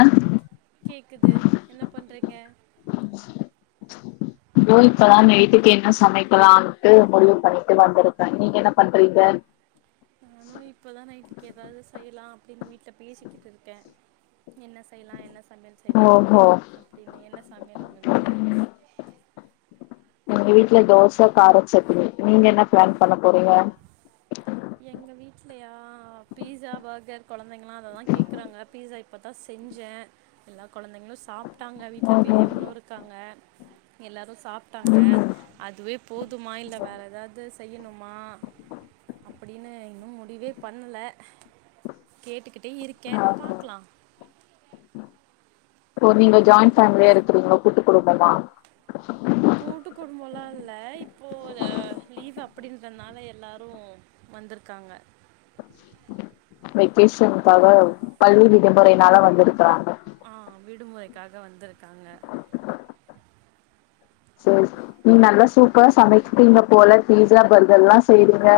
அ கேக்குது என்ன பண்றீங்க தோ இப்பதா நைட்டுக்கு என்ன சமைக்கலாம்னுட்டு முடிவு பண்ணிட்டு வந்திருக்கே நீங்க என்ன பண்றீங்க நானு இப்பதா நைட்டுக்கு எதாது செய்யலா அப்டின்னு வீட்ல பேசிக்கிட்டுருக்கே என்ன செய்யலா என்ன சம்யல் செய்யலா ஓஹோ அப்டீனு என்ன சமையல் உங்க வீட்ல எங்க வீட்ல தோச கார சட்னி நீங்க என்ன ப்ளான் பண்ண போறீங்க எங்க வீட்லயா பீஸா பர்கர் கொழந்தைங்களா அததா கேக்குறாங்க பீஸா இப்பதான் செஞ்சேன் எல்லா கொழந்தைங்களு சாப்ட்டாங்க வீட்ல ஓஹோ பெரியவங்களு இருக்காங்க எல்லாரு சாப்ட்டாங்க ம் அதுவே போதுமா இல்ல வேற ஏதாது செய்யணுமா அப்படின்னு இன்னும் முடிவே பண்ணல கேட்டுக்கிட்டே இருக்கேன் பாக்லா ஓ நீங்க ஜாய்ன் பேமிலியா இருக்குறீங்க கூட்டு குடும்பமா கூட்டு குடும்போலா இல்ல இப்போ அ லீவ் அப்டின்றனால எல்லாரும் வந்துருக்காங்க வெக்கேஷனுக்காக பள்ளி விடுமுறைனால வந்துருக்குறாங்க ஆ விடுமுறைக்காக வந்துருக்காங்க [unintelligible] நீ நல்லா சூப்பரா சமைப்பீங்க போல பீஸா பர்கர்ல்லா செய்றீங்க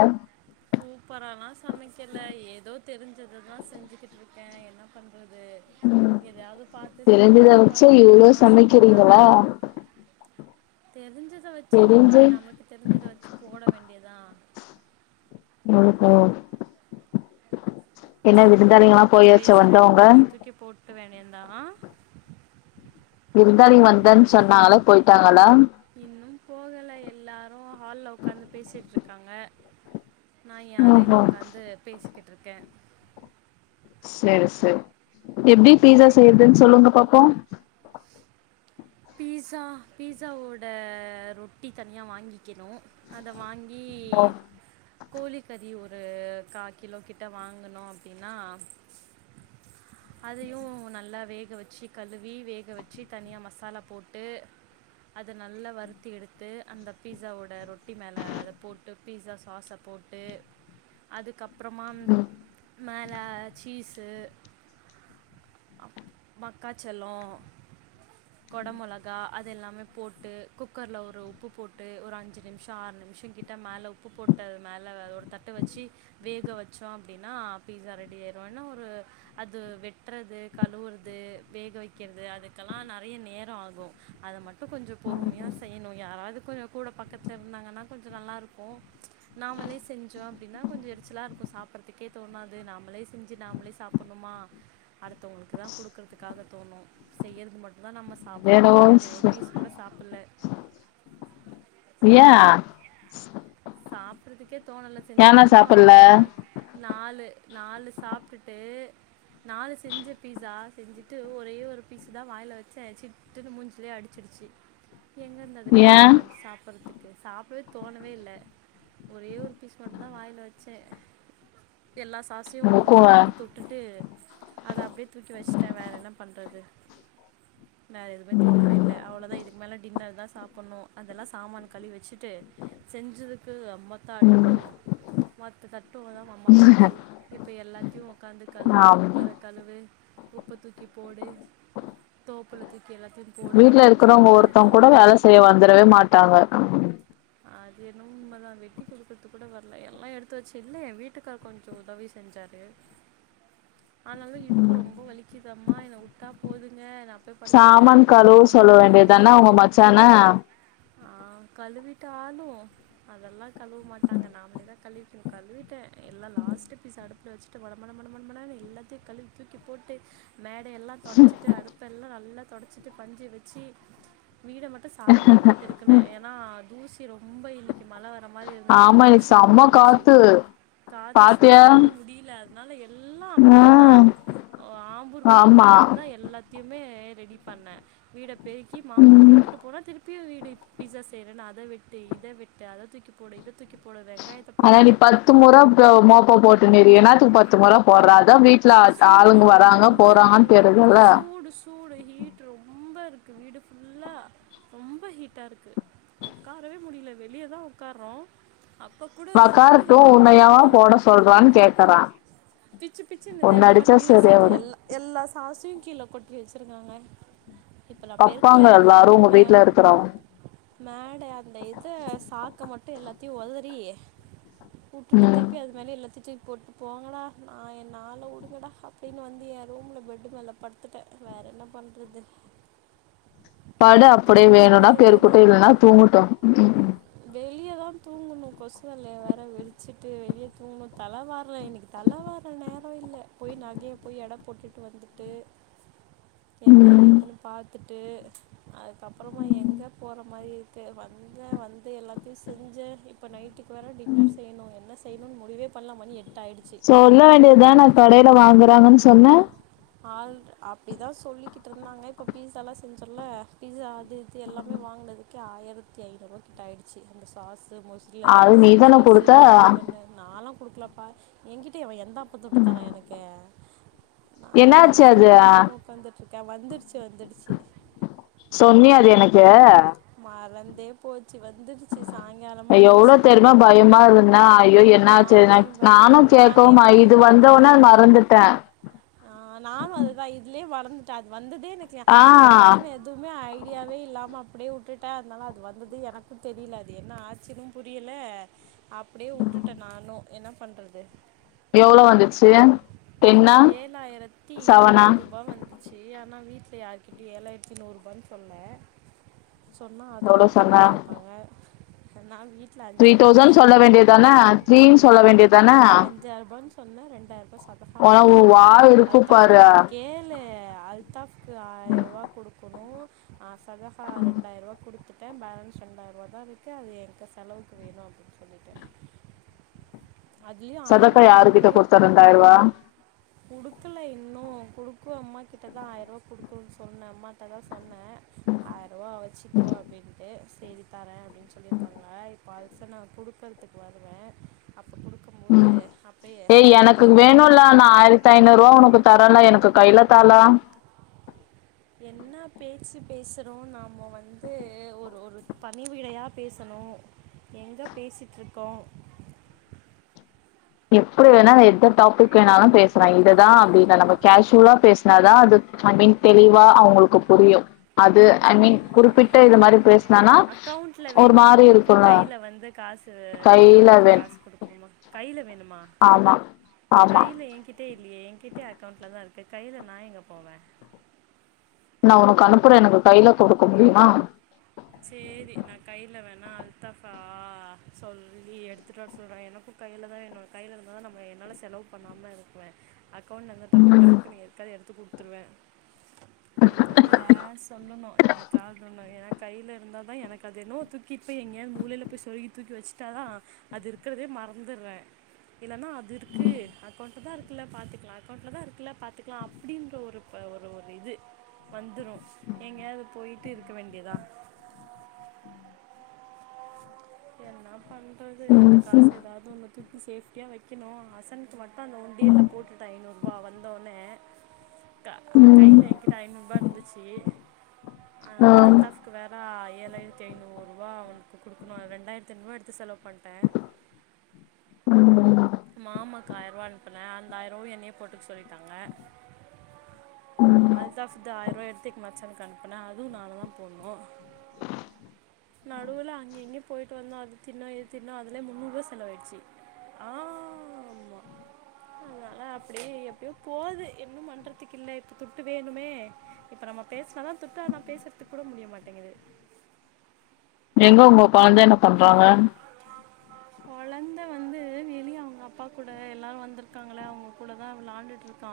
சூப்பரல்லா சமைக்கல ஏதோ தெரிஞ்சததான் செஞ்சுக்கிட்டு இருக்கே என்ன பண் றது ம் எதையாவது பாத்து செஞ்சா தெரிஞ்சத தான வச்சு கொழந்தைங்க இவ்ளோ விருப்பமா சாப்புட்றாங்க சமைக்கிறீங்களா தெருஞ்ச [unintelligible] வச்சு நம்ம தெரிஞ்சு நமக்கு தெருஞ்சத வச்சு போட வேண்டிதா ஓ ஹோ ச் என்ன விருந்தாளிகலா போயாச்சா வந்தவங்க தா விருந்தாளிக வந்தன்னு சொன்னாகளா போய்ட்டாகளா இன்னும் போகல எல்லாரு ஹால்ல உக்காந்து பேசிட் இருக் காங்க நான் எ ஓஹோ அரைல உக்காந்து பேசிகிட் இருக்கே சரி சர் எப்டி பீஸா செய்றதுன்னு சொல்லுங்க பாப் போ பீஸா பீஸாவோட ரொட்டி தனியா வாங்கி வக்கனும் அத வாங்கி ஓ கோழி கறி ஒரு ஒரு கா கிலோ கிட்ட வாங்குணோ அப்டின்னா அதயு நல்லா வேக வச்சு கழுவி வேக வச்சு தனியா மசாலா போட்டு அத நல்லா வறுத்து எடுத்து அந்த பீஸாவோட ரொட்டி மேல அத போட்டு பீஸா சாஸ போட்டு அது கப்றமா ம் மேல சீஸ் து அப் மக்காச்சோளோ கொட மொளகா அது எல்லாமே போட்டு குக்கர்ல ஒரு உப்பு போட்டு ஒரு அஞ்சு நிமிஷோ ஆறு நிமிஷோ கிட்ட மேல உப்பு போட்ட மேல அதோட தட்டு வச்சு வேக வச்சோ அப்டின்னா பீஸா ரெடி ஆயிரு என்னா ஒரு அது வெட்றது கழுவுறது வேக வக்கிறது அதுக்கெல்லா நெறய நே ரோ ஆகு அத மட் டு கொஞ்சோ பொறுமையா செய்யணு யாராது கொஞ்சோ கூட பக்கத்ல இருந்தாங்கன்னா கொஞ்சோ நல்லாருக்கு ச் நாமளே செஞ்சோ அப்டின்னா கொஞ்சோ எரிச்சலா இருக்கு சாப்பற்துக்கே தோணாது நாமளே செஞ்சு நாமளே சாப்பணுமா அடுத்தவுங்களுக்கு தா குடுக்குறதுக்காக தோணு செய்யறது மட்டுந்தா நம்ம சாப்டவே வேணவோ முடியாது ஒரு பீஸ் கூட சாப்புல்ல ஏ சாப்புர்றதுக்கே தோணல ஏனா செஞ்சதுன் நம்ம சாப்பல்ல உக்காந் நாலு நாலு சாப்டுட்டு நாலு செஞ்ச பீஸா செஞ்சிட்டு ஒரே ஒரு பீஸு தா வாயில வெச்சே சிட்டுன்னு மூஞ்சிலயே அடிச்சிருச்சி எங்கருந்து ஏ அதுகப்றோ உக்காந்து சாப்புர்றதுக் கு சாப்டவே தோணவே இல்ல ஒரே ஒரு பீஸ் மட்டுந்தா வாயில வெச்சே எல்லா சாசையு [unintelligible] உனக்கு வாட்டி தொட்டுட்டு அத அப்டியே தூக்கி வஷ்ட்டே வேற என்ன பண்றது வேற எதுவுமே தோணவே ம் இல்ல அவ்ளோதா இதுக்கு மேல டின்னர் தா சாப்புண்ணு அதெல்லா சாமான கழுவி வெச்சிட்டு செஞ்சதுக் க்கு அம் மொத்த அடுப்பு ம் மொத்த தட்டுந்தா வம்பா போச்சி இப்ப எல்லாத்தையு ஒக்காந்து கழுவு ஆமா குக்கர கழுவு உப்ப தூக்கி போடு தோப்புல தூ வீட்ல இருக்குறவங்க ஒருத்தவ்ங்க கூட வேல செய்ய வந்துறவே மாட்டாங்க அது என்னமோ உண்மதா வெட்டி குடுக்கற்துக் கூட வர்ல எல்லா எடுத்து வச்சி இல்ல ஏ வீட்டுக்கார் கொஞ்சோ உதவி செஞ்சாரு அத்னாலதா இடுப்பு ரொம்ப வலிக்குதம்மா என்ன உட்டா போதுங்க நா போய் படுத்துக்குற சாமான் அப்டின்ற கழுவ ஒரு சொல்ல மனநிலமேல வேண்டியதான இருக்க உங்க மச்சான ஆ கழுவி ட்டாலு அதெல்லா கழுவ மாட்டாங்க நாம்ளே தா கழுவி கழுவிட்டே எல்லா லாஸ்ட்டு பீஸ் அடுப்ல வெச்சிட்டு மட மட மட மன மடன்னு எல்லாத்தியு கழுவி தூக்கிப் போட்டு மேடையெல்லா தொடச்சிட்டு அடுப்பெல்லா நல்லா தொடச்சிட்டு பஞ்சு வெச்சி வீட மட்டு சாய்ங்காலந்தா பெருக்குன ஏனா தி ரொம்ப இன்னக்கி மழ வர மாரி இருந்தத்னால ஆமா இன்னைக்கு தூசி ரொம்போ செம்ம வந்துச்சி காத்து காத்து பாத்தியா சுத்தமாக முடில அத்னால எல்லா ஆ அப்ப தா ஆம்பூருக்கு ஆமா போகும் போது தா எல்லாத்தியுமே ரெடி பண்ண வீடப் பெருக்கி மாப்ப ம் போட்டுட்டு போனா திருப் பியு வீடு இப்பீட்சா செய்றன் அ த வெட்டு இத வெட்டு அத தூக்கிப் போடு இதத் ஆனா நீ பத்து முற த மோப்ப போட்டுன்றியே எனா பத்து முற போட்ற அதா வீட் சூடு ரொம்ப இருக்கு தெரியுதுல்ல சூடு சூடு ஹீட் ரொம்ப இருக் க்கு வீடு ஃபுல்லா ரொம்ப ஹீட்டா இருக்கு ஒக்காரவே முடியல வெளிய தா ஒக்காரறோ மக்காரட்டு உண்ன யாவா போட முடியல சொல்றான்னு கேக்குறா உன்னடித் பீச செஞ்ச எல்லா எல்லா சாசையு கீழ கொட்டி வச்சுரு சொன்னங்க இப்ப நா கப்பாங்க பெருக்கலா எல்லாரு உங்க மே வீட்ல இருக்கிறவங்க மேட அந்த இத சாக்க மட்டு போட்டு எல்லாத்தையு ஒதரி வுட்டுட்டு ம் திருப்பி அது மேலயே எல்லாத்தையு தூக் போட்டு போங்களா நா என்ன ஆள விடு ங்கடா அப்படின்னு வந்து ஏ ரூம்ல பெட்டு மேல படுத்துட்டே வேற என்ன பண்றது படு அப்படியே வேணும்னா பெருக்கட்டு தான் இல்லன்னா தூங்கட்டு வெளியே தா தூங்கணு கொசு வளைய வேறு விரிச்சிட்டு வெளியே தூங்கணு தல வாறல இன்னைக்கு தல வாற நேர கோயில்ல போய் நாங்களே போய் எடை போட்டுட்டு வந்துட்டு என்ன ம் ஏதுன்னு பாத்துட் ட்டு அதுக்கப்புறமா எங்க போறமாறி இருக்கு வந்த வந்து எல்லாத்தையு செஞ்ச இப்ப நைட்டுக்கு இ வேர டின்னர் செய்யணு என்ன செய் செய்யும்னு முடிவே பண்ணல மணி எட் சொல்ல வேண்டியதுதா நா கடையில வாங்கன் க்காங்கன்னு சொன்ன ஆ அப்படிதா சொல்லிக்கிட்ருந்தாங்க இப்ப பீஸ எல்லா செஞ்சோல பீஸா அது இது எல்லாமே வாங்னது கே ஆயிரத்தி ஐநூவா கிட்ட ஆயிடுச்சி அந்த சாஸ் மோசிர அது சாஸ் நீதான சீஸ் குடுத்த பர்கர் பண்ணு நாலா கொடுக்கலப்பா ஏங்கிட்ட எவ எந்தா அப்பத்து விட்டு தானே எனக்கு என்னாச்சு நானே அது தொட்டு இல்லாமல் உட்காந்துட்ருக்கேன் வந்துடுச்சு வந்துடுச்சு சொன்னிய அது எனக்கு மறந்தே போ அய் எவ்ளோ தெருமா பயமா இருந்தா ஐயோ என்னாச்சரி நானே பய நானு நானே கேகமா இது வந்தோனே மறந்துட்டே ஆ நானு அதுவா இதுல ஏ வளந்துட்டா அது வந்து நைக்கல ஆ அதை பத்தின எதுவுமே ஐடியாவே இல்லாம அப்டியே உட்டுட்டா அதனால அது வந்தது எனக்கு தெரியல அது என்னா ஆச்சினு புரியல அப்டியே உட்டுட்டே நானு என்ன பண்றது எவ்ளவு வந்துச்சு டென்னா த்தாயிரத்தி செவனா நூறு ரூபா வந்துச்சு அ நா வீட்ல யாருகிட்டயு ஏழாயிரத்தி நூறுரூபான் சொன்னே சொன்னா அதையு எவ்ளோ மொத்தமா சொன்ன கேப்பாங்க த்ரீ தௌசண்ட் சொல்ல வேண்டியதானே த்ரீன் சொல்ல வேண்டியதானே சொன்னே ரெண்டாயிரூபா [unintelligible] ஆனா உ குடுத்துட் தே வாய் இருக்கு பாரு அல்தாஃப்க்கு கேளு அல்தாஃப்க்கு ஆயிர ரூபா குடுக்கொ [unintelligible] ரெண்டாயிர ரூபா குடுத் தே பேலன்ஸ் ரெண்டாயிரூபா தா இருக்கு அது எங்க செலவுக்கு வேணு அப்டின்னு சொல்லிட்டே சதத்த யாரு கிட்ட குடுத்த ரெண்டாயரூவா குடுக்கல இன்னு குடுக்கு அம்மா கிட்ட தா ஆயிரரூவா குடுக்குனு சொன்னே அம்மாட்ட தா சொன் னே ஆயிரூவா வச்சுக்கோ அப்படின்ட்டு சேரி தரே சொல்லிருக்காங்க பல்ச நா குடுக்குறதுக்கு வருவே அப் குடுக்கும் போது ம் அப்பயே ஏய் எனக்கு இது பண்ணணும் வேணும்ல நா ஆயிரத்தி ஐநூறு ரூபா உனக்கு தரேல எனக்கு கையில தால பேசுறோ நாம வந்து ஒரு ஒரு பணிவிடையா பேசணு எங்க பேசிட்ருக்கோ எப்படி வேணாலு எந்த டாபிக் வேணாலு பேசுலா இதுதா அப்டி இல்ல நம்ம கேஷுவலா பேசினாதா அது ஐ மீன் தெளிவா அவங்களுக்கு புரியு அது ஐ மீன் குறிப்பிட்ட இது மாரி பேசுனனா அக்கவுண்ட்ல ஒரு வேணுமா மாரி ஒனக்கு இருக்கும்ல. கைல வந்து காசு கைல கையில ஒனக்கு வேண் காசு குடுக்கணுமா கை பே வேணுமா ஆமா, ஆமா. கைல என்கிட்டே இல்லியே என்கிட்ட அக்கவுண்ட்ல தா இருக் கு கையில நா எங்க போவே நா உனக்கு அனுப்புறே எனக்கு கையில குடுக்க முடியுமா சேரி நா கையில வேணா அல்தாஃபா சொல்லி எடுத்துட் வர சொல்றே எனக்கு கையிலதா என்னோட கையிலருந்தா தா நம்ம என்னால செலவு பண்ணாம இருக்குவே அக்கோண்ட்ல இருந்தா தபுக் டபுக்குனு யார்க்காது எடுத்து குடுத் துர்வே அதனால சொல்லணு எதுக்காகணு எனா கையிலருந்தா தா எனக் அது என்னவோ தூக்கிட் போய் எங்கேயாது மூலைல போய் சொருகி தூக்கி வச்சுட்டா தா அது இருக்கறதே மறந்துர்றே இல்லனா அது இருக்கு அக்கோண்ட் தாருக்குலெ பாத்துக்கிலா அக்கோண்ட்லெதா இருக்குலே பாத்துக்கிலா அப்டீன்ற ஒரு ஒரு இது வந்துரு எங்கயாது போயிட்டுருக்க வேண்டியதா பண்றது அந்த ம், காசு ம், ஏதாவது ஒன்னு துட்டு சேப்டியா வைக்கிணு அசன்க்கு மட் ட அந்த உண்டியெல்லெ போட்டுட்டெ ஐநூறு வா வந்தோன்னே கா ம், கையிலெ என்கிட்ட ஐநூறுபாருந்துச்சீ அனா ஆ, அல்தாஃப்க்கு வேறா ஏழாயிரத்தி ஐநூறுூபா அவுங் குடுக்குணு அதெண்ட் ரேண்டாயிரத்தைனுரூவா எடுத்து செலவு பண் [unintelligible] மாமாக்கு ஆயிர்வா அன்புனெ அந்தாயிரோ என்னெயே போட்டுக் சொல்ட்டாங்கே அழ்த்தாஃப்து ஆயிர்வா எட்த்துக் மச்சான்க்கு அன்புனே அதுவு நா அததா போன்னூ நடுல அங்கெங்க போய்ட்டு வந்தோ அது தின்னா இது தின்னா அதுலெ முன்னூர்வா செலவாயிட்ச்சி ஆமா அதனாலெ அப்படே எப்டியோ போதூ இன்னு பண்ணுறதுக்கில்லெ இப் துட்டு வேணுமே இப்ப நம்ம பேஸ்னா தா துட்டா நா பேசற்துக்குட முடிய மாட்டேங்குது எங்க உங்க கொழ்ந்தெ என்ன பண்றாங்கெ கொழந்தெ வந்தூ வெளியே அவுங்கப்பா கூட எல்லாரு வந்திருக்காங்களா அவுங்க கூடதா விளாண்டுட்டுருக்கா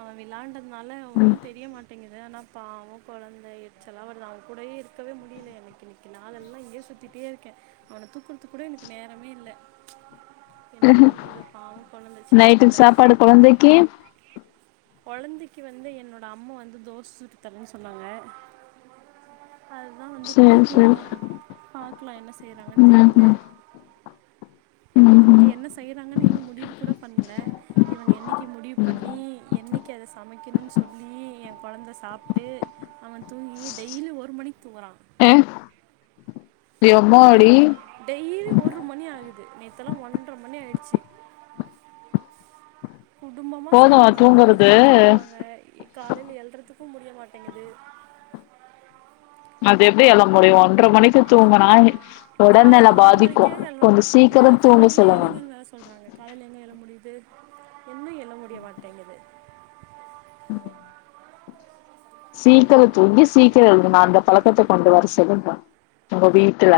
அவ விளாண்ட நால்ல ஒன்னு தெரியெ மாட்டேங்குது அனா பாவோ கொழந்தெச்சலா வருதா அவ கூடேயேருக்கவே முடீலெ எனக்கினிக்கி நாளெல்லா இங்கே சுத்திட்டேருக்கே அவன தூக்குர்த்து குடொ எனக் நேரமே இல்லெ என்னப் பண்றது பாவொ கொழந்தெ சின்னப் நைட்டுக்கு பிளெ சாப்பாடு கொழந்தைக்கு? [unintelligible] கொழந்திக்கி வந்து என்னோட அம்மு வந்து தோஸ் சுட்டு தரேன் சொன்னாங்க அது தா வந்து சரி, சரி. குடுக்குணு பாக்லா என்ன செய்றாங்கன் தெரீலெ ம்ஹ்ம், இங்கே ம்ஹ்ம். என்னெ செய்றாங்கன்னூ இன்னு முடிவு கூட பண்லே இவங்க என்னெக்கி முடிவு பண்ணீ இன்னிக்கி அத சமெக்கிணு சொல்லீ எ கொழந்த சாப்ட்டூ அவன் தூங்கீ டெய்லீ ஒரு மணிக் தூங்குறா ஏ இது எம்மாடி! டேய் டெயீலி ஒரு மணிஆகுது து நேத்தலா ஒன்ற மணியாயிடுச்சி குடும்பமா சேந்து போதும் ஒன்ற மணிக்கு தூங்குறது தா தூங்குறாங்கே காலேலெ எழ்றதுக் ப்ப முடிய மாட்டேங்குது [inaudible] அது எப்டி அல்ல முடியும் ஒன்ற மணிக்கு தூங்குனா ஒடல்நெல கால்ல ஆறு பாதிக்கு மணிக்கே எழும் கொஞ்சோ ஏ சீக்கிரோ தூங்க கால்யில சொல்லுங்க எழுந்திருங்க செல்றாங்க காலையில எங்கே எழ முடியுது இன்னும் எழ முடிய மாட்டேங்குது சீக்கிர தூங்கி சீக்கிர எழுந்தக்கனும் அந்த பழக்கத்தை கொண்டு வர செல்லுங்பா உங்க வீட்டுல